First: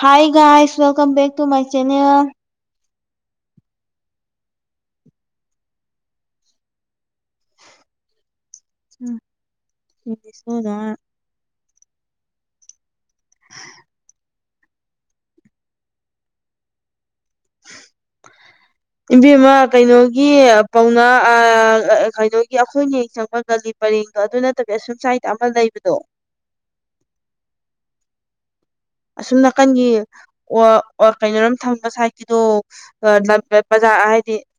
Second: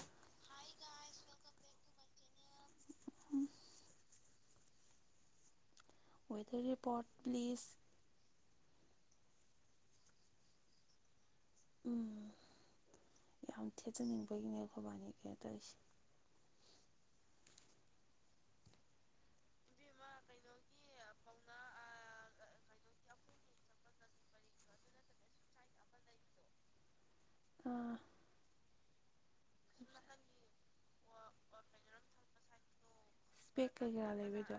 ꯍꯥꯏꯒ ꯍꯥꯏꯁ welcome back to my channel um weather report please ꯎ ꯁꯣꯗ ꯎꯝ ꯌꯥꯝ ꯊꯦꯠꯖꯅꯤꯡꯕ ꯑꯩꯈꯣꯏꯒꯤꯅꯦ ꯊꯧꯕꯥꯅꯤ ꯀꯩꯅꯅ ꯇꯧꯔꯤꯁꯦ [unintelligible] ꯏꯕꯤꯝꯃ ꯀꯩꯅꯣꯒꯤ ꯄꯥꯎꯅꯥ ꯀꯩꯅꯣꯒꯤ ꯑꯩꯈꯣꯏꯅ ꯍꯦꯛ ꯆꯪꯄ ꯀꯜꯂꯤ ꯄꯔꯦꯡꯒ ꯑꯗꯨ ꯅꯠꯇꯕꯤ ꯑꯁꯨꯝ ꯁꯥꯏꯗ ꯑꯃ ꯂꯩꯕꯗꯣ ꯑꯥ ꯑꯁꯨꯝ ꯅꯥꯀꯟꯒꯤ ꯑꯣ ꯑꯣ ꯀꯩꯅꯣꯔꯝ ꯊꯝꯕ ꯁꯥꯏꯠꯀꯤꯗꯣ ꯕꯖꯥꯔ ꯒꯤꯔ ꯂꯩꯕꯗ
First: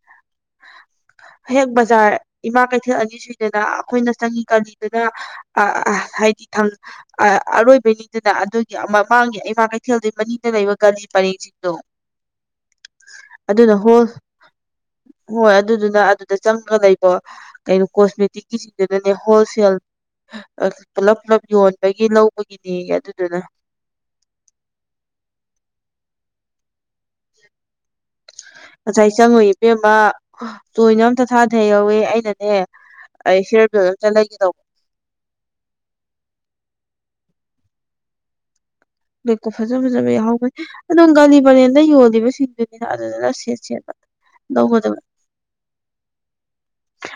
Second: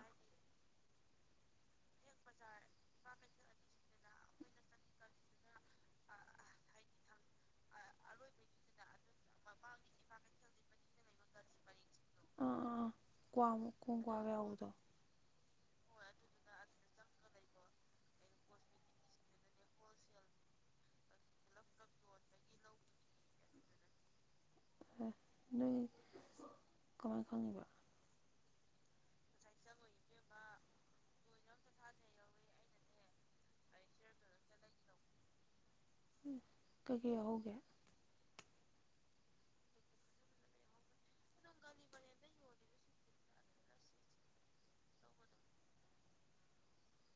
ꯍꯌꯦꯛ ꯕꯖꯥꯔ ꯏꯃꯥ ꯀꯩꯊꯦꯜ ꯑꯅꯤ ꯁꯨꯏꯗꯅ ꯑꯩꯈꯣꯏꯅ ꯆꯪꯏ ꯀꯂꯤꯗꯅ ꯑ ꯍꯥꯏꯗꯤ ꯑꯔꯣꯏꯕꯅꯤꯗꯨꯅ ꯑꯗꯨꯒꯤ ꯑꯃ ꯃꯥꯡꯉꯦ ꯏꯃꯥ ꯀꯩꯊꯦꯜꯗꯒꯤ ꯃꯅꯤꯡꯗ ꯂꯩꯕ ꯒꯂꯤ ꯄꯔꯦꯡꯁꯤꯡꯗꯣ ꯑꯥ ꯑꯥ ꯀ꯭ꯋꯥ ꯑꯗꯨꯅ ꯃꯈꯣꯡ ꯍꯣꯏ ꯀ꯭ꯋꯥꯒ ꯌꯥꯎꯕꯗꯣ ꯍꯣꯏ ꯑꯗꯨꯗꯨꯅ ꯑꯗꯨꯗ ꯆꯪꯉ ꯂꯩꯕꯣ ꯀꯩꯅꯣ ꯀꯣꯁꯃꯦꯇꯤꯛꯀꯤꯁꯤꯡꯗꯨꯗꯅꯦ ꯍꯣꯜꯁꯦꯜ ꯄꯨꯂꯞ ꯄꯨꯂꯞ ꯌꯣꯟꯕꯒꯤ ꯂꯧꯕꯒꯤꯅꯦ ꯑꯗꯨꯗꯨꯅ ꯅꯣꯏ ꯀꯃꯥꯏꯅ ꯈꯪꯉꯤꯕ ꯉꯁꯥꯏ ꯆꯪꯉꯨ ꯏꯕꯦꯝꯃ ꯇꯣꯏꯅ ꯑꯝꯇ ꯊꯥꯊꯩꯍꯧꯋꯦ ꯑꯩꯅꯅꯦ ꯑꯩ ꯁꯤꯑꯥ꯭ꯔꯗ‌ꯣ ꯑꯝꯇ ꯂꯩꯒ‌ꯦ ꯇꯧꯕ ꯀꯩꯀꯩ ꯌꯥꯎꯍ‌ꯧꯒꯦ ꯔ‌ꯦꯀꯣ ꯐꯖ ꯐꯖꯕ ꯌꯥꯎꯍꯧꯕꯅꯤ ꯑꯗꯨꯝ ꯒꯥꯂꯤ ꯄꯔꯦꯟꯗ ꯌꯣꯜꯂꯤꯕꯁꯤꯡꯗꯨꯗꯤ ꯑꯗꯨꯗꯅ ꯁꯦꯠ ꯁꯦꯠ ꯂꯧꯕꯗ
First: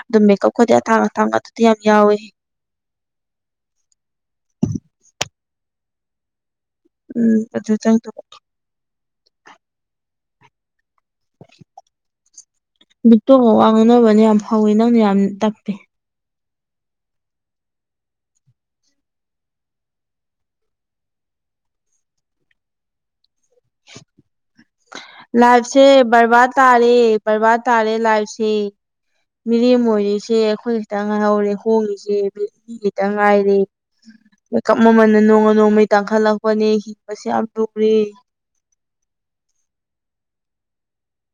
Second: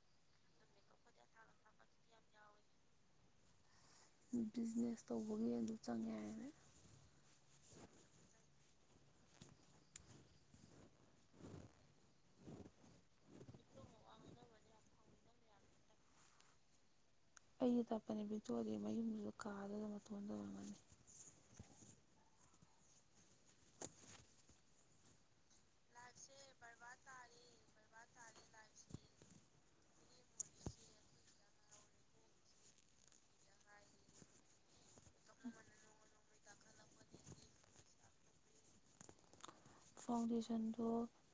ꯑꯗꯨꯝ ꯃꯦꯀꯞ ꯀꯗꯤ ꯑꯇꯥꯡ ꯑꯇꯥꯡꯕ ꯑꯗꯨꯗ ꯌꯥꯝ ꯌꯥꯎ‌ꯑꯦ ꯕꯤꯖꯤꯅꯦꯁ ꯇꯧꯕꯒꯤ ꯑꯗꯨ ꯆꯪꯉ ꯍꯥꯏꯕꯅꯦ ꯎꯝ ꯑꯗꯨ ꯆꯪꯗꯨꯕ ꯚꯤꯛꯇꯣ ꯋꯥ ꯉꯥꯡꯅꯕꯅ ꯌꯥꯝ ꯍꯥꯎꯋ‌ꯦ ꯅꯪꯅ ꯌꯥꯝ ꯇꯥꯞꯄ‌ꯦ ꯑꯩꯗꯤ ꯇꯞꯄꯅꯦ ꯕꯤꯛꯇꯣꯗꯤ ꯃꯌꯨꯝꯗꯨꯗ ꯀꯥꯗꯨꯗ ꯃꯇꯣꯟꯗꯧꯔꯝꯃꯅꯤ ꯂꯥꯏꯐꯁꯦ ꯕ꯭ꯔꯕꯥꯗ ꯇꯥꯔꯦ ꯕ꯭ꯔꯕꯥꯗ ꯇꯥꯔꯦ ꯂꯥꯏꯐꯁꯦ ꯃꯤꯔꯦꯝ ꯑꯣꯏꯔꯤꯁꯦ ꯑꯩꯈꯣꯏ ꯈꯤꯇꯪ ꯉꯥꯏꯍꯧꯔꯦ ꯍꯣꯡꯉꯤꯁꯦ ꯏꯈꯤꯇꯪ ꯉꯥꯏꯔ‌ꯦ ꯃ‌ꯦꯀꯞ ꯃꯃꯟꯅ ꯅꯣꯡꯃ ꯅꯣꯡꯃꯩ ꯇꯥꯡꯈꯠꯂꯛꯄꯅꯦ ꯍꯤꯡꯕꯁꯦ ꯌꯥꯝ ꯂꯨꯔꯦ ꯐꯥꯎꯟꯗꯦꯁꯟꯗꯣ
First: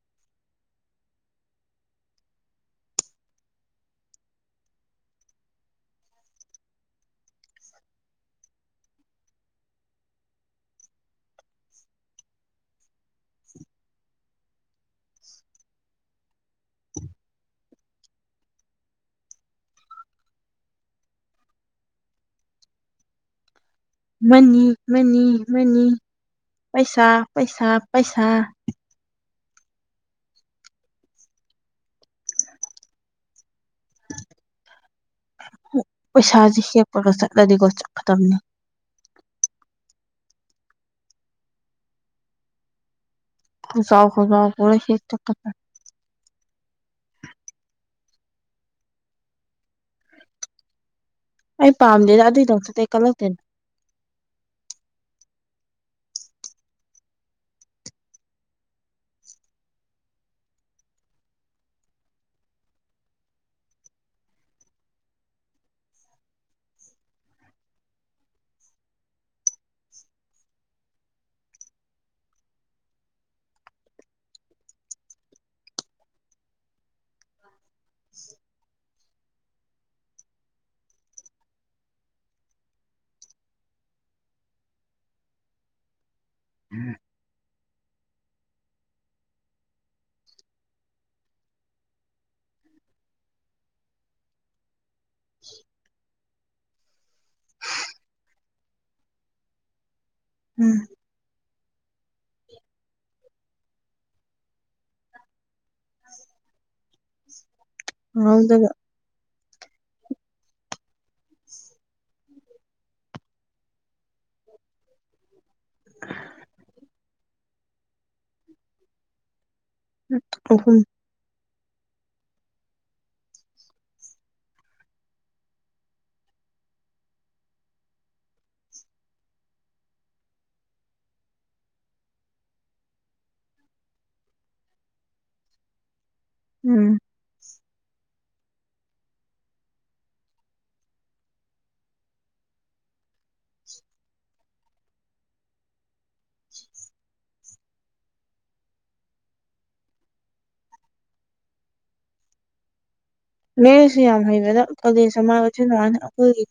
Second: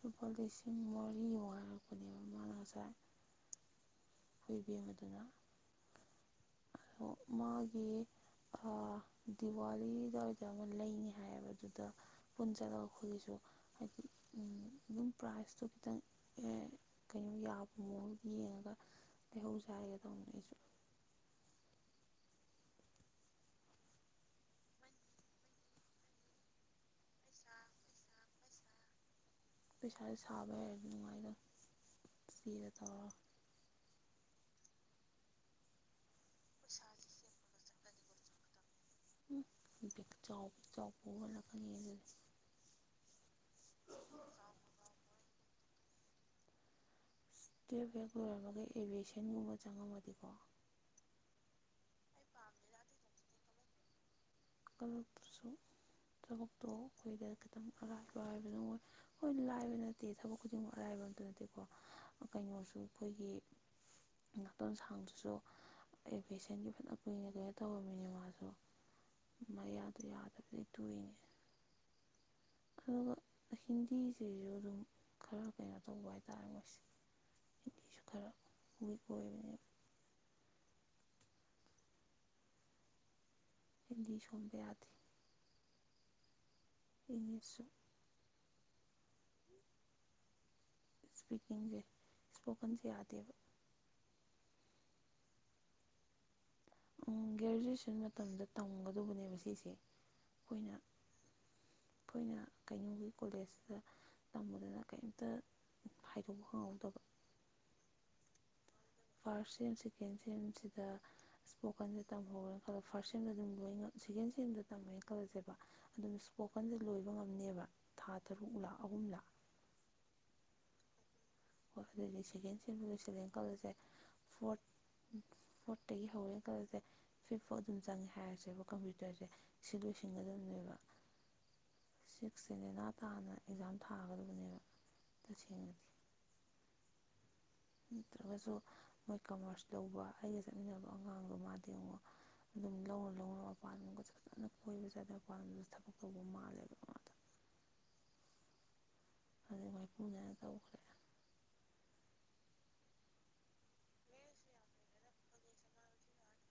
ꯂꯨꯄꯥ ꯂꯤꯁꯤꯡ ꯃꯔꯤ ꯃꯨꯛ ꯍꯥꯏꯔꯛꯄꯅꯦꯕ ꯃꯥꯅ ꯉꯁꯥꯏ ꯅ‌ꯣꯏ ꯏꯕ‌ꯦꯝꯃꯗꯨꯅ ꯑꯣ ꯃꯥꯒꯤ ꯑꯥ ꯗꯤꯋꯥꯂꯤꯗꯨꯋꯥꯏꯗ ꯑꯃ ꯂꯩꯅꯤ ꯍꯥꯏꯌꯦꯕ ꯑꯗꯨꯗ ꯄꯨꯟꯁꯤꯜꯂꯒ ꯑꯩꯈꯣꯏꯒꯤꯁꯨ ꯍꯥꯏꯗꯤ ꯑꯗꯨꯝ ꯄ꯭ꯔꯥꯏꯖꯇꯣ ꯈꯤꯇꯪ ꯑꯦ ꯀꯩꯅꯣ ꯌꯥꯕ ꯃꯑꯣꯡꯗ ꯌꯦꯡꯉꯒ ꯂꯩꯍꯧꯁ‌ꯦ ꯍꯥꯏꯒ‌ꯦ ꯇꯧꯅꯤ ꯑꯩꯁꯨ ꯃꯅꯤ ꯃꯅꯤ ꯃꯅꯤ ꯄꯩꯁꯥ ꯄꯩꯁꯥ ꯄꯩꯁꯥ ꯄꯩꯁꯥꯖ‌ꯦ ꯁꯥꯕꯥ ꯍꯩꯔꯗꯤ ꯅꯨꯡꯉꯥꯏꯗꯧꯅ‌ꯦ ꯆ‌ꯦꯗ ꯇꯧꯔꯥ ꯄꯩꯁꯥꯖ‌ꯦ ꯍꯦꯛꯞꯄꯒ ꯆꯠꯂꯗꯤꯀꯣ ꯆꯠꯀꯗꯕꯅꯤ ꯎꯝ ꯕ‌ꯦꯛꯆꯥꯎ ꯕ‌ꯦꯛ ꯆꯥꯎ ꯄꯨꯔ ꯍꯜꯂꯛꯀꯅꯤꯍ‌ꯦ ꯗꯨꯗꯤ ꯈꯧꯖꯥꯎ ꯈꯧꯖꯥꯎ ꯄꯨꯔ ꯍꯦꯛ ꯆꯠꯀꯗꯝꯅ‌ꯦ ꯇ꯭ꯋ‌ꯦꯞ ꯍ‌ꯦꯛ ꯂꯣꯏꯔꯝꯕꯒ ꯑꯦꯚꯤꯌꯦꯁꯟꯒꯨꯝꯕ ꯆꯪꯉꯝꯃꯗꯤꯀꯣ ꯑꯩ ꯄꯥꯝꯗꯦꯗ ꯑꯗꯨꯏ ꯊꯕꯛꯇꯨꯗꯤ ꯑꯩ ꯀꯜꯂꯛ ꯀꯂꯛꯄꯁꯨ ꯊꯕꯛꯇꯣ ꯑꯩꯈꯣꯏꯗ ꯈꯤꯇꯪ ꯑꯔꯥꯏꯕ ꯍꯥꯏꯕꯗꯨ ꯑ‌ꯣꯏ ꯍꯣꯏ ꯂꯥꯏꯕ ꯅꯠꯇꯦ ꯊꯕꯛ ꯈꯨꯗꯤꯡꯃꯛ ꯑꯔꯥꯏꯕ ꯑꯝꯇ ꯅꯠꯇꯦꯀꯣ ꯀꯩꯅꯣꯁꯨ ꯑꯩꯈꯣꯏꯒꯤ ꯉꯥꯇꯣꯟ ꯁꯥꯡꯗꯨꯁꯨ ꯑ‌ꯦꯚꯤꯌ‌ꯦꯁꯟꯒꯤ ꯐꯅ ꯀꯨꯏꯅ ꯂꯩꯔꯥ ꯇꯧꯔꯝꯃꯤꯅꯦ ꯃꯥꯁꯨ ꯃꯌꯥꯗꯣ ꯌꯥꯗꯕꯗꯩ ꯇ‌ꯣꯛꯏꯅꯦ ꯑꯗꯨꯒ ꯍꯤꯟꯗꯤꯁꯤꯁꯨ ꯑꯗꯨꯝ ꯈꯔ ꯀꯩꯅꯣ ꯇꯧꯕ ꯍꯥꯏꯇꯥꯔꯦ ꯃꯣꯏꯁꯦ ꯍꯤꯟꯗꯤꯁꯨ ꯈꯔ ꯋꯤꯛ ꯑ‌ꯣꯏꯕꯅꯦꯕ ꯍꯤꯟꯗꯤ ꯁꯣꯟꯕ ꯌꯥꯗꯦ ꯏꯅꯤꯁꯁꯨ ꯁ꯭ꯄꯤꯀꯤꯡꯁꯦ ꯁ꯭ꯄꯣꯀꯟꯁꯦ ꯌꯥꯗꯦꯕ ꯎꯝ ꯒ꯭ꯔꯦꯖꯨꯋꯦꯁꯟ ꯃꯇꯝꯗ ꯇꯝꯒꯗꯧꯕꯅꯦꯕ ꯁꯤꯁꯦ ꯎꯝ ꯑꯩꯈꯣꯏꯅ ꯑꯩꯈꯣꯏꯅ ꯀꯩꯅꯣꯒꯤ ꯀꯣꯂꯦꯖꯗ ꯇꯝꯃꯨꯗꯅ ꯀꯩꯝꯇ ꯈꯥꯏꯗꯣꯛꯄ ꯐꯪꯍꯧꯗꯕ ꯍꯥꯉꯥꯜꯗꯒ ꯐꯥ꯭ꯔꯁ ꯁꯦꯝ ꯁꯦꯀꯦꯟ ꯁꯦꯝꯁꯤꯗ ꯏꯁꯄꯣꯀꯟꯁꯦ ꯇꯝꯍꯧꯔꯦꯅ ꯈꯜꯂꯣ ꯐꯥ꯭ꯔꯁ ꯁꯦꯝꯗ ꯑꯗꯨꯝ ꯂꯣꯏ ꯁꯦꯀꯦꯟ ꯁꯦꯝꯗ ꯇꯝꯃꯦꯅ ꯈꯜꯂꯁꯦꯕ ꯑꯗꯨꯝ ꯏꯁꯄꯣꯀꯟꯁ ꯂꯣꯏꯕ ꯉꯝꯅꯦꯕ ꯊꯥ ꯇꯔꯨꯛ ꯂꯥ ꯑꯍꯨꯝꯂꯥ ꯑꯍꯨꯝ ꯍ‌ꯣꯏ ꯑꯗꯨꯏꯗꯤ ꯁꯦꯀꯦꯟ ꯁꯦꯝꯖꯨ ꯂ‌ꯣꯏꯁꯤꯜꯂ‌ꯦꯅ ꯈꯜꯂꯁꯦ ꯐꯣ꯭ꯔꯠ ꯐ‌ꯣ꯭ꯔꯠꯇꯒꯤ ꯍꯧꯔꯦꯅ ꯈꯜꯂꯁꯦ ꯐꯤꯞꯐꯥꯎ ꯑꯗꯨꯝ ꯆꯪꯉꯦ ꯍꯥꯏꯔꯁꯦꯕ ꯀꯝꯄ꯭ꯌꯨꯇ꯭ꯔꯁꯦ ꯁꯤ ꯂꯣꯏꯁꯤꯟꯒꯗꯕꯅꯦꯕ ꯁꯤꯛꯁꯁꯦ ꯂꯦꯅꯥ ꯇꯥꯅ ꯑꯦꯛꯖꯥꯝ ꯊꯥꯒꯗꯕꯅꯦꯕ ꯇꯁꯦꯡꯅꯗꯤ ꯎꯝ ꯅꯠꯇ꯭ꯔꯒꯁꯨ ꯃꯣꯏ ꯀꯃ꯭ꯔꯁ ꯂꯧꯕ ꯑꯩꯒ ꯆꯠꯃꯤꯟꯅꯕ ꯑꯉꯥꯡꯗꯣ ꯃꯥꯗꯤ ꯌꯦꯡꯉꯣ ꯑꯗꯨꯝ ꯂꯧꯔ ꯂꯧꯔ ꯃꯄꯥꯜꯂꯝꯒ ꯐꯖꯅ ꯀꯣꯏꯕ ꯆꯥꯠꯇꯅ ꯃꯄꯥꯟꯗꯁꯨ ꯊꯕꯛ ꯇꯧꯕ ꯃꯥꯜꯂꯦꯕ ꯃꯥꯗꯣ ꯑꯗꯨꯩ ꯃꯥꯏꯄꯨꯅꯅ ꯇꯧꯈ꯭ꯔꯦ ꯂꯦꯔꯤꯁꯨ ꯌꯥꯝ ꯍꯩꯕꯗ ꯀꯂꯦꯖ ꯑꯃ ꯑꯣꯏꯁꯤ ꯥꯏꯅ ꯑꯩꯈꯣꯏꯒꯤ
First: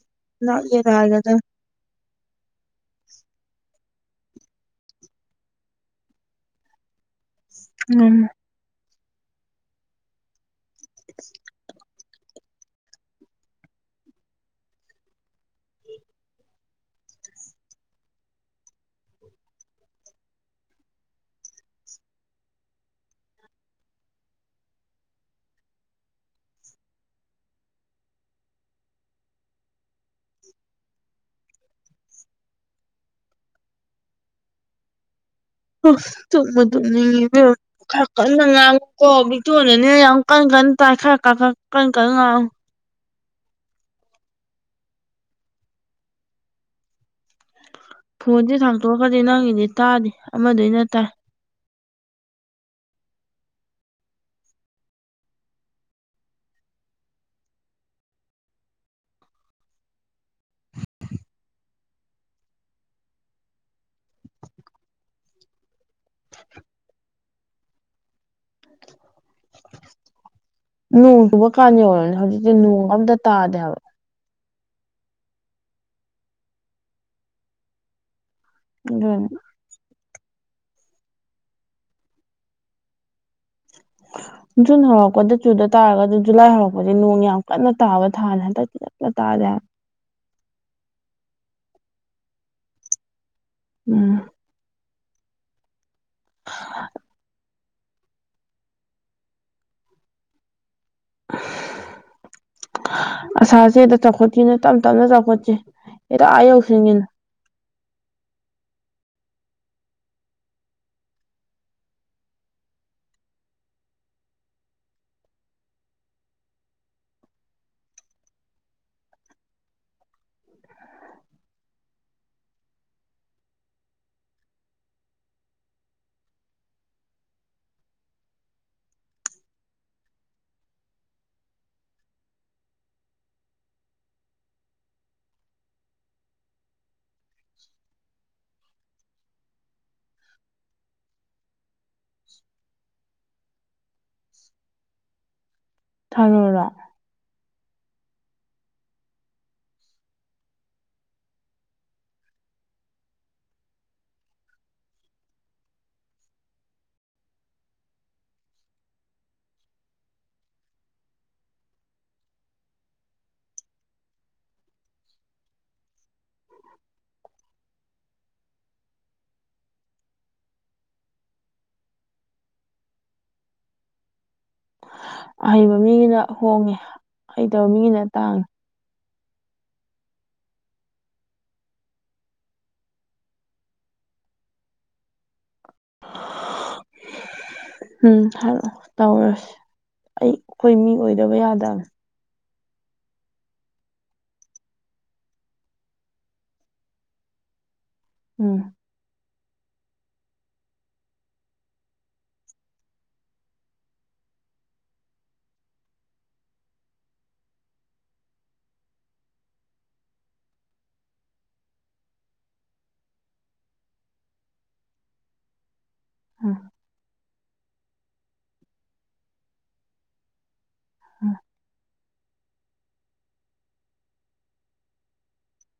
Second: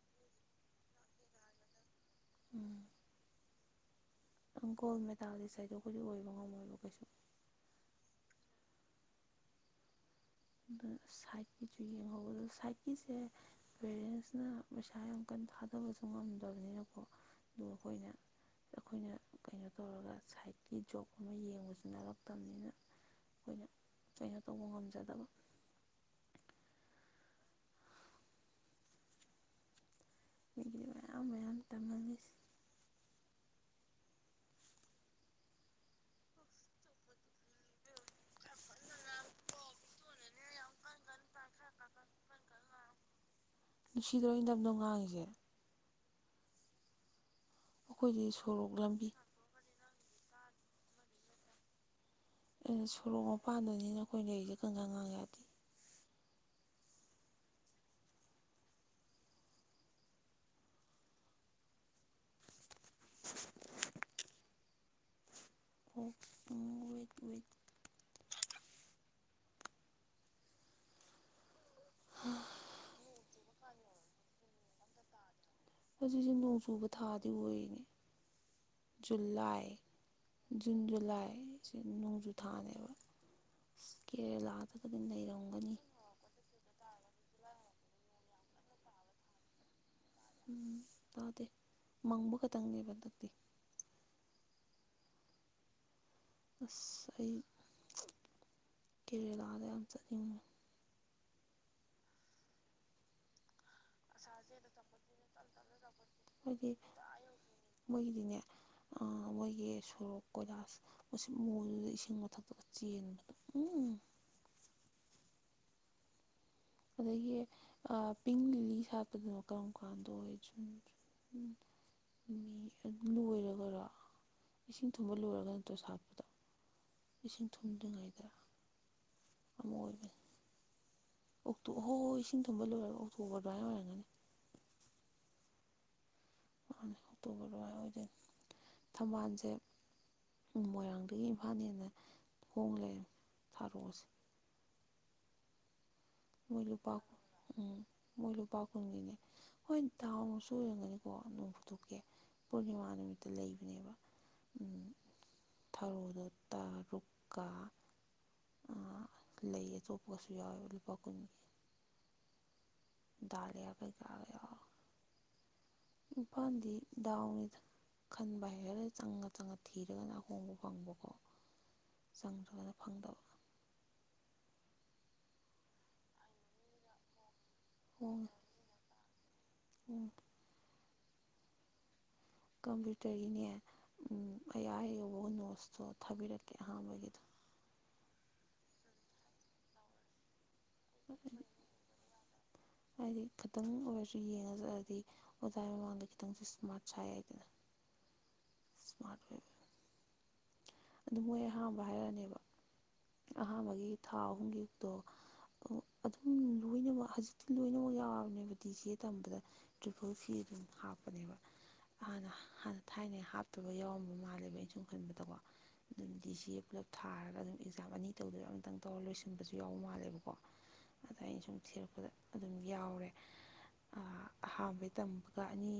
ꯂꯅꯥꯥꯛ ꯌꯦꯦ ꯍꯥꯏꯔꯗ ꯎꯝ ꯪ ꯒꯣꯜ ꯃꯦꯇꯥꯂꯤꯁ ꯍꯥꯏꯗꯣꯈꯣꯏꯗꯤ ꯑꯣꯏꯕ ꯉꯝꯃꯣꯏꯕ ꯀꯩꯁꯨ ꯎꯝ ꯑꯗꯨ ꯁꯥꯏꯠꯀꯤꯁꯨ ꯌꯦꯡꯍꯧꯕ ꯑꯗꯨꯗ ꯁꯥꯏꯠꯀꯤꯁꯦ ꯄꯦꯔꯦꯟꯁꯅ ꯄꯩꯁꯥ ꯌꯥꯝ ꯀꯟꯅ ꯊꯥꯗꯕꯁꯨ ꯉꯝꯗꯕꯅꯤꯅꯀꯣ ꯑꯗꯨ ꯑꯩꯈꯣꯏꯅ ꯑꯩꯈꯣꯏꯅ ꯀꯩꯅꯣ ꯇꯧꯔꯒ ꯁꯥꯏꯠꯀꯤ ꯖꯣꯕ ꯑꯃ ꯌꯦꯡꯕꯁꯨ ꯅꯥꯔꯛꯇꯕꯅꯤꯅ ꯑꯩꯈꯣꯏꯅ ꯀꯩꯅ ꯇꯧꯕ ꯉꯝꯖꯗꯕ ꯃꯤꯒꯤꯗꯤ ꯃꯌꯥꯝ ꯃꯌꯥꯝ ꯇꯝꯍꯜꯂꯤ ꯍ ꯊꯃ ꯑꯗꯨꯅꯤ ꯈꯔ ꯀꯟꯅ ꯉꯥꯡꯉꯨꯀꯣ ꯕꯤꯇꯣꯗꯅꯦ ꯌꯥꯝ ꯀꯟ ꯀꯟꯅ ꯇꯥꯏ ꯈꯔ ꯈ ꯀꯟ ꯀꯟꯅ ꯉꯥꯡꯉꯨ ꯅꯨꯡꯁꯤꯗꯣꯣꯏ ꯏꯗꯕꯅꯣ ꯉꯥꯡꯉꯤꯁꯦ ꯑꯩꯈꯣꯏꯗꯤ ꯐꯣꯟꯁꯦ ꯁꯣꯔꯣꯛ ꯂꯝꯕꯤ ꯊꯥꯡꯇꯣꯛꯑꯒꯗꯤ ꯅꯪꯒꯤꯗꯤ ꯇꯥꯗꯦ ꯑꯃꯗꯅ ꯇꯥꯏ ꯑꯩꯅ ꯁꯣꯔꯣꯛ ꯃꯄꯥꯟꯗꯅꯤꯅ ꯑꯩꯈꯣꯏ ꯂꯩꯔꯤꯁꯦ ꯀꯪꯒ ꯉꯥꯡ ꯌꯥꯗꯦ ꯍꯞꯨꯋꯤꯠ ꯋꯤꯠ ꯅꯣꯡ ꯇꯨꯕ ꯀꯥꯟꯗ ꯌꯧꯔꯕꯅꯦ ꯍꯧꯖꯤꯛꯇꯤ ꯅꯣꯡ ꯑꯝꯇ ꯇꯥꯗꯦꯕ ꯍꯧꯖꯤꯛꯁꯦ ꯅꯣꯡ ꯆꯨꯕ ꯊꯥꯗꯤ ꯑꯣꯏꯔꯤꯅꯦ ꯑꯗꯨꯅꯤ ꯖꯨꯂꯥꯏ ꯖꯨꯟ ꯖꯨꯂꯥꯏ ꯁꯤ ꯅꯣꯡꯖꯨ ꯊꯥꯅꯦꯕ ꯑꯁ ꯖꯨꯟ ꯀꯦꯔꯦꯂꯥꯗꯒꯗꯤ ꯍꯧꯛꯀ ꯑꯗꯨ ꯆꯨꯗ ꯅꯩꯔꯝꯒꯅꯤ ꯇꯥꯔꯒꯗꯤ ꯖꯨꯂꯥꯏ ꯍꯧ ꯗꯤ ꯅꯣꯡ ꯌꯥꯝ ꯀꯟꯅ ꯇꯥꯕ ꯊꯥꯔꯦ ꯍꯟꯗꯛꯇꯤ ꯀꯅ ꯇꯥꯔꯦ ꯎꯝ ꯇꯥꯗꯦ ꯃꯪꯕ ꯈꯛꯇꯪꯅꯦꯕ ꯍꯟꯗꯛꯇꯤ ꯎꯝ ꯑꯁ ꯑꯩ ꯀꯦꯔꯦꯂꯥꯗ ꯌꯥꯝ ꯆꯠꯅꯤꯡꯉꯦ ꯑꯁꯥꯁꯦꯗ ꯆꯥꯎꯈꯠꯈꯤꯅ ꯇꯞ ꯇꯞꯅ ꯆꯥꯎꯈꯠꯁꯤ ꯍꯗ ꯑꯥ ꯍꯥꯏꯗꯤ ꯌꯧꯁꯤꯒꯤꯅ ꯃꯣꯏꯒꯤꯗꯤꯅꯦ ꯃꯣꯏꯒꯤ ꯁꯣꯔꯣꯛ ꯀꯣꯏꯂꯁ ꯃꯁꯤ ꯃꯣꯜꯗꯨꯗ ꯏꯁꯤꯡ ꯃꯊꯛꯇꯒ ꯆꯦꯟꯕꯗ ꯎꯝ ꯑꯗꯒꯤ ꯄꯤꯡ ꯂꯤꯂꯤ ꯁꯥꯠꯄꯗꯅꯣ ꯀꯔꯝ ꯀꯥꯟꯗꯣ ꯑꯣꯏ ꯆꯦ ꯎꯝ ꯑꯗꯨ ꯂꯣꯏꯔꯒꯔꯣ ꯏꯁꯤꯡ ꯊꯨꯝꯕ ꯂꯣꯏꯔꯒ ꯅꯠꯇ꯭ꯔꯣ ꯁꯥꯠꯄꯗꯣ ꯏꯁꯤꯡ ꯊꯨꯝꯗꯉꯩꯗ ꯑꯃ ꯑꯣꯏꯕ ꯑꯣꯣ ꯍꯣꯏ ꯍꯣꯏ ꯏꯁꯤꯡ ꯊꯨꯝꯝꯕ ꯂꯣꯏꯔꯦ ꯑꯣꯛꯇꯣꯕꯔ ꯑꯗꯨꯋꯥꯥꯏ ꯑꯣꯏꯔꯒꯅꯤ ꯃꯥꯅꯦ ꯑꯣꯛꯇꯣꯕꯔ ꯑꯗꯨꯋꯥꯏ ꯑꯣꯏꯗꯣꯏꯅꯤ ꯊꯝꯕꯥꯜꯁꯦ ꯃꯣꯏꯔꯥꯡꯗꯒꯤ ꯏꯝꯐꯥꯜ ꯍꯦꯅ ꯊꯣꯡ ꯂꯩ ꯊꯥꯔꯣꯛꯑꯁꯦ ꯃꯣꯏ ꯊꯥꯔꯨꯔꯣ ꯂꯨꯄꯥ ꯎꯝ ꯃꯣꯏ ꯂꯨꯄꯥ ꯀꯟꯒꯤꯅꯦ ꯍꯣꯏ ꯊꯥꯎ ꯑꯃꯨꯛ ꯁꯔꯝꯒꯅꯤꯀꯣ ꯅꯣꯡꯐꯨꯇꯣꯛꯀꯦ ꯄꯨꯔꯅꯤꯃꯥ ꯅꯨꯃꯤꯠꯇ ꯂꯩꯕꯅꯦꯕ ꯊꯔꯣꯗ ꯇꯔꯨꯛꯀ ꯑ ꯂꯩꯌꯦ ꯑꯇꯣꯞꯄꯒꯁꯨ ꯌꯥꯎꯋꯦꯕ ꯂꯨꯄꯥ ꯀꯨꯟꯒꯤ ꯗ ꯂꯌꯥ ꯀꯩ ꯀ ꯄꯥꯟꯗꯤ ꯗꯗꯥꯎꯅꯤꯗ ꯈꯟꯕ ꯍꯥꯏꯔꯒ ꯆꯪꯉ ꯆꯪꯉ ꯊꯤꯔꯒꯅ ꯑꯍꯣꯡꯕ ꯐꯪꯕꯀꯣ ꯆꯪꯗ꯭ꯔꯕꯅ ꯐꯪꯗꯕ ꯑꯍꯩꯕ ꯃꯤꯒꯤꯅ ꯍꯣꯡꯉꯦ ꯍꯩꯇꯕ ꯃꯤꯒꯤꯅ ꯇꯥꯡꯉꯤ ꯎꯝ ꯀꯝꯄ꯭ꯌꯨꯇꯔꯒꯤꯅꯦ ꯑꯩ ꯑꯥ ꯍꯦꯛ ꯌꯧꯕꯒ ꯅꯣꯠꯁꯇꯣ ꯊꯥꯕꯤꯔꯛꯀꯦ ꯑꯍꯥꯟꯕꯒꯤꯗꯣ ꯎꯝ ꯍꯥꯏꯔꯛꯑꯣ ꯇꯧꯔꯁꯤ ꯑꯩ ꯑꯩꯈꯣꯏ ꯃꯤ ꯑꯣꯏꯗꯕ ꯌꯥꯗꯕꯅꯤ ꯍꯥꯏꯗꯤ ꯈꯤꯇꯪ ꯑꯣꯏꯔꯁꯨ ꯌꯦꯡꯉ ꯆꯑꯗꯤ ꯑꯣꯖꯥ ꯃꯃꯥꯡꯗ ꯈꯤꯇꯪꯁꯦ ꯏꯁꯃꯥꯔꯠ ꯁꯥꯏꯏꯗꯅ ꯎꯝ ꯏꯁ꯭ꯃꯥꯠ ꯦꯛ ꯑꯗꯨ ꯃꯣꯏ ꯑꯍꯝꯕ ꯍꯥꯏꯔꯛꯑꯅꯦꯕ ꯑꯍꯥꯟꯕꯒꯤ ꯊꯥ ꯑꯍꯨꯝꯒꯤ ꯗꯣ ꯑꯣ ꯑꯗꯨꯝ ꯂꯣꯏꯅꯃꯛ ꯍꯧꯖꯤꯛꯇꯤ ꯂꯣꯏꯅꯃꯛ ꯌꯥꯎꯔꯕꯅꯦꯕ ꯗꯤꯖꯦ ꯇꯝꯕꯗ ꯇ꯭ꯔꯤꯄꯨꯜ ꯐꯤ ꯑꯗꯨꯝ ꯍꯥꯞꯄꯅꯦꯕ ꯍꯥꯟꯅ ꯍꯥꯟꯅ ꯊꯥꯏꯅꯩ ꯍꯥꯞꯇꯕ ꯌꯥꯎꯔꯝꯕ ꯃꯥꯜꯂꯦꯕ ꯑꯩꯅꯁꯨꯝ ꯈꯟꯕꯗꯀꯣ ꯗꯨꯅ ꯗꯤꯁꯤ ꯎꯝ ꯄꯨꯂꯞ ꯊꯥꯔꯒ ꯑꯗꯨꯝ ꯑꯦꯛꯖꯥꯝ ꯑꯅꯤ ꯇꯧꯗꯣꯏ ꯑꯝꯇꯪ ꯇꯧꯔ ꯂꯣꯏꯁꯤꯟꯕꯁꯨ ꯌꯥꯎꯕ ꯃꯥꯜꯂꯦꯕꯀꯣ ꯑꯗ ꯎꯝ ꯑꯩꯅ ꯁꯨꯝ ꯊꯤꯔꯛꯄꯗ ꯑꯗꯨꯝ ꯌꯥꯎꯔꯦ ꯑꯍꯝꯕꯩ ꯇꯝꯕꯒ ꯑꯅꯤ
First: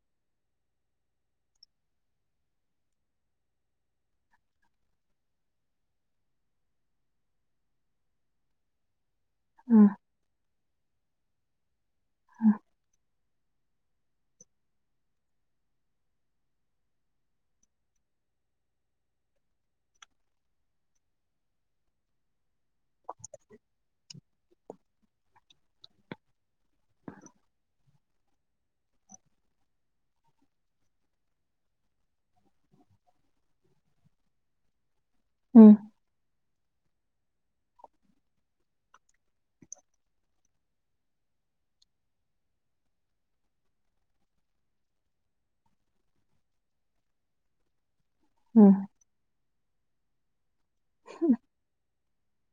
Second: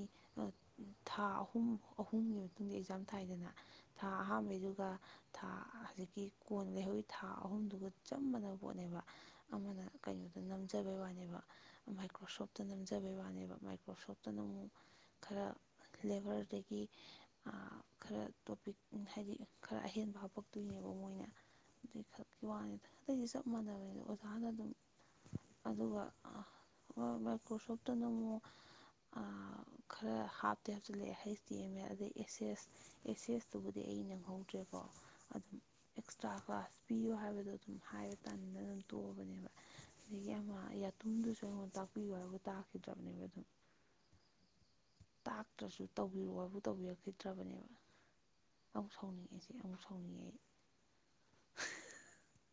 ꯊꯥ ꯑꯍꯨꯝ ꯑꯍꯨꯝꯒꯤ ꯃꯇꯨꯡꯗ ꯑꯦꯛꯖꯥꯝ ꯊꯥꯏꯗꯅ ꯊꯥ ꯑꯍꯝꯕꯗꯨꯒ ꯊꯥ ꯍꯧꯖꯤꯛꯀꯤ ꯀꯣꯟ ꯂꯩꯍꯣꯏ ꯊꯥ ꯑꯍꯨꯝꯗꯨꯒ ꯆꯞ ꯃꯥꯟꯅꯕ ꯄꯣꯠꯅꯦꯕ ꯑꯃꯅ ꯎꯝ ꯀꯩꯅꯣꯗ ꯅꯝꯖꯕꯩ ꯋꯥꯅꯦꯕ ꯃꯥꯏꯀ꯭ꯔꯣꯁꯣꯞꯇ ꯅꯝꯖꯕꯩ ꯋꯥꯅꯦꯕ ꯃꯥꯏꯀ꯭ꯔꯣꯁꯣꯞꯇꯅ ꯑꯃꯨꯛ ꯈꯔ ꯂꯦꯕꯔꯗꯒꯤ ꯈꯔ ꯇꯣꯄꯤꯛ ꯍꯥꯏꯗꯤ ꯈꯔ ꯑꯍꯦꯟꯕ ꯍꯥꯞꯄꯛꯇꯣꯏꯅꯦꯕ ꯃꯣꯏꯅ ꯑꯗꯨꯩ ꯈꯛꯀꯤ ꯋꯥꯅꯤꯗ ꯑꯇꯩꯗꯤ ꯆꯞ ꯃꯥꯟꯅꯕꯅꯤꯗ ꯑꯣꯖꯥꯅ ꯑꯗꯨꯝ ꯑꯗꯨꯒ ꯃꯥꯏꯀ꯭ꯔꯣꯁꯣꯞꯇꯅ ꯑꯃꯨꯛ ꯈꯔ ꯍꯥꯞꯇꯦ ꯍꯥꯞꯁꯜꯂꯦ ꯍꯩꯁ ꯗꯤ ꯑꯦꯝ ꯑꯦ ꯑꯗꯩ ꯑꯦꯁ ꯑꯦꯁ ꯑꯦꯁꯦꯁꯇꯨꯕꯨꯗꯤ ꯑꯩ ꯅꯪꯍꯧꯗ꯭ꯔꯦꯀꯣ ꯑꯗꯨꯝ ꯎꯝ ꯑꯦꯛꯁꯇ꯭ꯔꯥ ꯀ꯭ꯂꯥꯁ ꯄꯤꯌꯣ ꯍꯥꯏꯕꯗꯣ ꯑꯗꯨꯝ ꯍꯥꯏꯕ ꯇꯟꯗꯅ ꯑꯗꯨꯝ ꯇꯣꯛꯑꯕꯅꯦꯕ ꯑꯗꯒꯤ ꯑꯃ ꯌꯥꯇꯨꯝꯗꯨꯁꯨ ꯑꯩꯉꯣꯟꯗ ꯇꯥꯛꯄꯤꯌꯨ ꯍꯥꯏꯕꯨ ꯇꯥꯈꯤꯗ꯭ꯔꯕꯅꯦꯕ ꯑꯗꯨꯝ ꯇꯥꯛꯇ꯭ꯔꯁꯨ ꯇꯧꯕꯤꯔꯛꯑꯣ ꯍꯥꯏꯕꯨ ꯇꯧꯕꯤꯔꯛꯈꯤꯗ꯭ꯔꯕꯅꯦꯕ ꯑꯃꯛ ꯁꯥꯎꯅꯤꯡꯉ ꯑꯦꯁ ꯑꯨ ꯁꯥꯎꯅꯤꯡꯉ ꯑꯩ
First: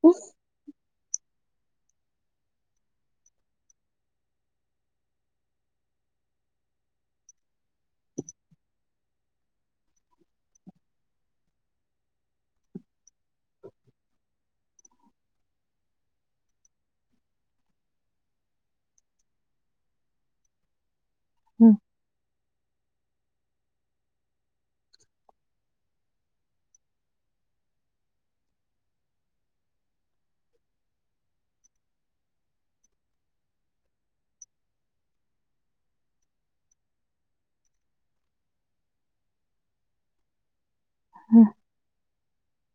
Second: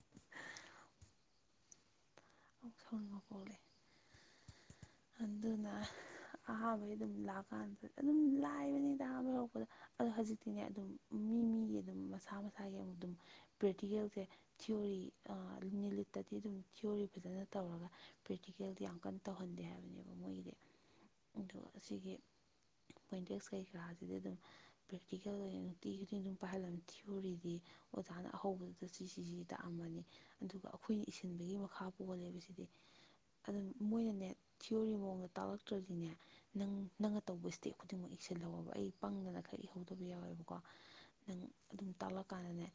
ꯎ ꯃꯨꯛ ꯁꯥꯎꯅꯤꯡꯕ ꯄꯣꯛꯂꯛꯑꯦ ꯑꯗꯨꯅ ꯑꯍꯥꯕꯒꯤ ꯑꯗꯨꯝ ꯂꯥꯛꯑꯀꯥꯟꯗ ꯑꯗꯨꯝ ꯂꯥꯏꯕꯅꯤꯗ ꯑꯥꯕ ꯌꯔꯛꯄꯗ ꯑꯗꯣ ꯍꯧꯖꯤꯛꯇꯤꯅꯦ ꯑꯗꯨꯝ ꯃꯤ ꯃꯤꯒꯤ ꯑꯗꯨꯝ ꯃꯁꯥ ꯃꯁꯥꯒꯤ ꯑꯃꯨꯛ ꯑꯗꯨꯝ ꯄ꯭ꯔꯦꯛꯇꯤꯀꯦꯜꯁꯦ ꯊꯤꯑꯣꯣꯔꯤ ꯂꯤꯃꯤꯠꯇꯗꯤ ꯑꯗꯨꯝ ꯊꯤꯑꯣꯣꯔꯤ ꯐꯖꯅ ꯇꯧꯔꯒ ꯄ꯭ꯔꯦꯛꯇꯤꯀꯦꯜꯗꯤ ꯌꯥꯝ ꯀꯟꯅ ꯇꯧꯍꯟꯗꯦ ꯍꯥꯏꯕꯅꯦꯕ ꯃꯣꯏꯒꯤꯗꯤ ꯑꯣ ꯎꯝ ꯑꯁꯤꯒꯤ ꯄꯣꯏꯟꯇꯦꯛꯁ ꯀꯩꯀꯔꯥꯁꯤꯗꯤ ꯑꯗꯨꯝ ꯄ꯭ꯔꯦꯛꯇꯤꯀꯦꯜ ꯑꯣꯏꯅ ꯅꯨꯡꯇꯤ ꯈꯨꯗꯤꯤ ꯑꯗꯨꯝ ꯄꯥꯏꯍꯜꯂꯝꯃꯤ ꯊꯤꯑꯣꯣꯔꯤꯗꯤ ꯑꯣꯖꯥꯅ ꯑꯍꯧꯕꯗꯨꯗ ꯁꯤꯁꯤꯁꯤ ꯇꯥꯛꯑꯝꯃꯅꯤ ꯑꯗꯨꯒ ꯑꯩꯈꯣꯏꯅ ꯏꯁꯤꯟꯕꯒꯤ ꯃꯈꯥ ꯄꯣꯜꯂꯦꯕꯁꯤꯗꯤ ꯑꯗꯨꯝ ꯃꯣꯏꯅꯅꯦ ꯊꯤꯑꯣꯣꯔꯤ ꯃꯑꯣꯡꯗ ꯇꯥꯛꯂꯛꯇ꯭ꯔꯗꯤꯅꯦ ꯅꯪ ꯅꯪꯅ ꯇꯧꯕ ꯏꯁꯇꯦꯞ ꯈꯨꯗꯤꯡꯃꯛ ꯏꯛꯁꯤꯜꯍꯧꯕ ꯑꯩ ꯄꯪꯗꯅ ꯈꯔ ꯏꯍꯧꯗꯕ ꯌꯥꯎꯋꯦꯕꯀꯣ ꯀꯣ ꯅꯪ ꯎꯝ ꯑꯗꯨꯝ ꯇꯥꯛꯂꯛꯀꯥꯟꯗꯅꯦ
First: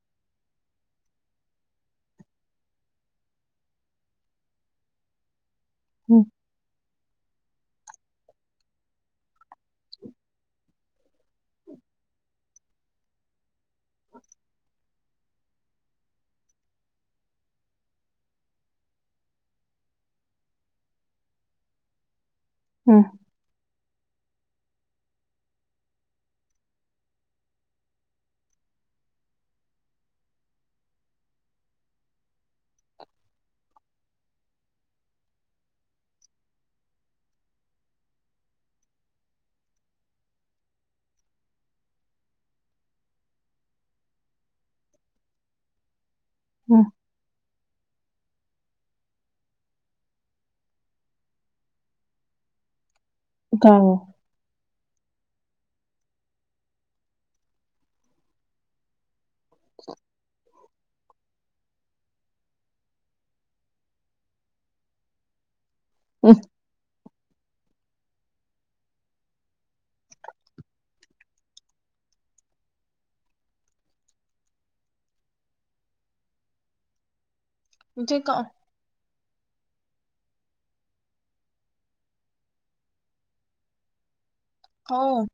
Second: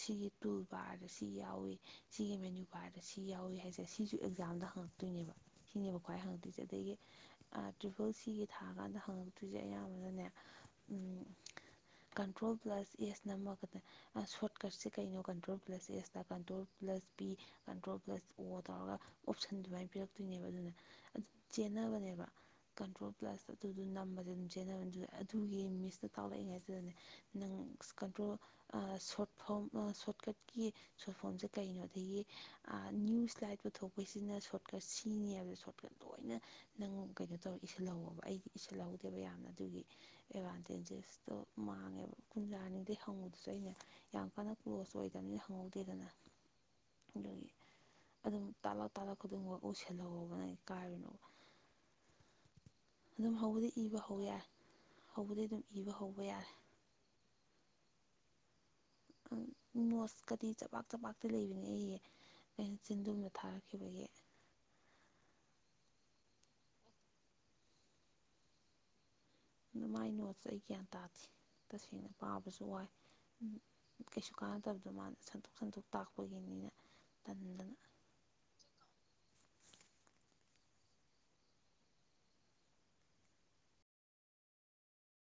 ꯁꯤꯒꯤ ꯇꯨꯜ ꯕꯥꯔꯗ ꯁꯤ ꯌꯥꯎꯏꯤ ꯁꯤꯒꯤ ꯃꯦꯅ꯭ꯌꯨ ꯕꯥꯔꯗ ꯁꯤ ꯌꯥꯎꯏꯤ ꯍꯥꯏꯁꯦ ꯁꯤꯁꯨ ꯑꯦꯛꯖꯥꯝꯗ ꯍꯪꯉꯦ ꯆ ꯇꯣꯏꯅꯦꯕ ꯁꯤꯅꯦꯕ ꯎꯝ ꯈ꯭ꯋꯥꯏ ꯎꯝ ꯍꯪꯉꯛꯇꯣꯏꯁꯦ ꯑꯗꯒꯤ ꯇ꯭ꯔꯤꯄꯜ ꯁꯤꯒꯤ ꯊꯥꯔꯀꯥꯟꯗ ꯍꯪꯉꯛꯇꯣꯏꯁꯦ ꯑꯌꯥꯝꯕꯅꯅꯦ ꯀꯟꯇ꯭ꯔꯣꯜ ꯄ꯭ꯂꯁ ꯑꯦꯁ ꯅꯝꯃꯒꯗ ꯁꯣꯔꯠꯀꯠꯁꯦ ꯀꯩꯅꯣ ꯀꯟꯇ꯭ꯔꯣꯜ ꯄ꯭ꯂꯁ ꯑꯦꯁꯇ control plus B control plus O ꯇꯧꯔꯒ ꯑꯣꯞꯁꯟ ꯑꯗꯨꯃꯥꯏꯅ ꯄꯤꯔꯛꯇꯣꯏꯅꯦꯕ ꯑꯗꯨꯅ ꯑꯗꯨ ꯆꯦꯟꯅꯕꯅꯦꯕ ꯎꯝ ꯎꯝ ꯀꯟꯇ꯭ꯔꯣꯜ ꯄ꯭ꯂꯁꯇ ꯑꯗꯨꯗꯣ ꯅꯝꯕꯁ ꯑꯗꯨꯝ ꯆꯦꯟꯅꯕꯅꯤ ꯑꯗꯨ ꯑꯗꯨꯒꯤ ꯃꯤꯁꯇ ꯇꯥꯛꯂꯛꯏꯉꯩꯁꯤꯗꯅꯦ ꯅꯪ ꯀꯟꯇ꯭ꯔꯣꯜ ꯁꯣꯔꯠ ꯐꯣꯝ ꯁꯣꯔꯠꯀꯠꯀꯤ ꯁꯣꯔꯠ ꯐꯣꯝꯁꯦ ꯀꯩꯅꯣ ꯑꯗꯒꯤ ꯅ꯭ꯌꯨꯁ ꯂꯥꯏꯠ ꯄꯨꯊꯣꯛꯄꯩꯁꯤꯅ ꯁꯣꯔꯠꯀꯠ ꯀꯤꯉꯦ ꯍꯥꯏꯕꯗ ꯁꯣꯔꯠꯀꯠ ꯂꯣꯏꯅ ꯅꯪ ꯀꯩꯅꯣ ꯇꯧꯔꯒ ꯏꯁꯤꯜꯍꯧꯕ ꯑꯩꯗꯤ ꯏꯁꯤꯜꯍꯧꯗꯦꯕ ꯌꯥꯝꯅ ꯑꯗꯨꯒꯤ ꯑꯦꯗꯚꯥꯟꯇꯦꯖꯦꯁꯇꯣ ꯃꯥꯡꯉꯦꯕ ꯀꯟꯖꯥꯅꯤꯗꯩ ꯍꯪꯉꯨꯗꯨꯁꯨ ꯑꯩꯅ ꯌꯥꯝ ꯀꯟꯅ ꯀ꯭ꯂꯣꯁ ꯑꯣꯏꯗꯕꯅꯤꯅ ꯈꯪꯍꯧꯗꯦꯗꯅ ꯎꯝ ꯑꯗꯨꯒꯤ ꯑꯗꯨꯝ ꯇꯥꯂꯛ ꯇꯥꯂꯛ ꯈꯨꯗꯤꯡꯃꯛ ꯀꯁꯦꯜꯍꯧꯕ ꯅꯪ ꯀꯥꯏꯔꯨꯅꯨꯕ ꯑꯗꯨꯝ ꯍꯧꯕꯗꯤ ꯀꯥꯎ ꯏꯕ ꯍꯧ ꯌꯥꯏ ꯍꯧꯕꯗꯤ ꯑꯗꯨꯝ ꯏꯕ ꯍꯧꯕ ꯌꯥꯔꯦ ꯃꯣꯁꯀꯗꯤ ꯆꯄꯥꯛ ꯆꯄꯥꯛꯇꯤ ꯂꯩꯕꯅꯦ ꯑꯩꯑꯦ ꯑꯩꯅ ꯆꯤꯟꯗꯨꯨꯝꯗ ꯊꯥꯔꯛꯈꯤꯕꯒꯤ ꯎꯝ ꯑꯗꯨꯅ ꯃꯥꯏ ꯅꯣꯠꯁ ꯑꯩ ꯒ꯭ꯌꯥꯟ ꯇꯥꯗꯦ ꯇꯁꯦꯡꯅ ꯄꯥꯕꯁꯨ ꯋꯥꯏ ꯀꯩꯁꯨ ꯀꯥꯟꯅꯗꯕꯗꯣ ꯃꯥꯅ ꯁꯟꯊꯣꯛ ꯁꯟꯊꯣꯛ ꯇꯥꯛꯄꯒꯤꯅꯤꯅ ꯇꯟꯗꯅ [unintelligible] ꯍꯥꯎ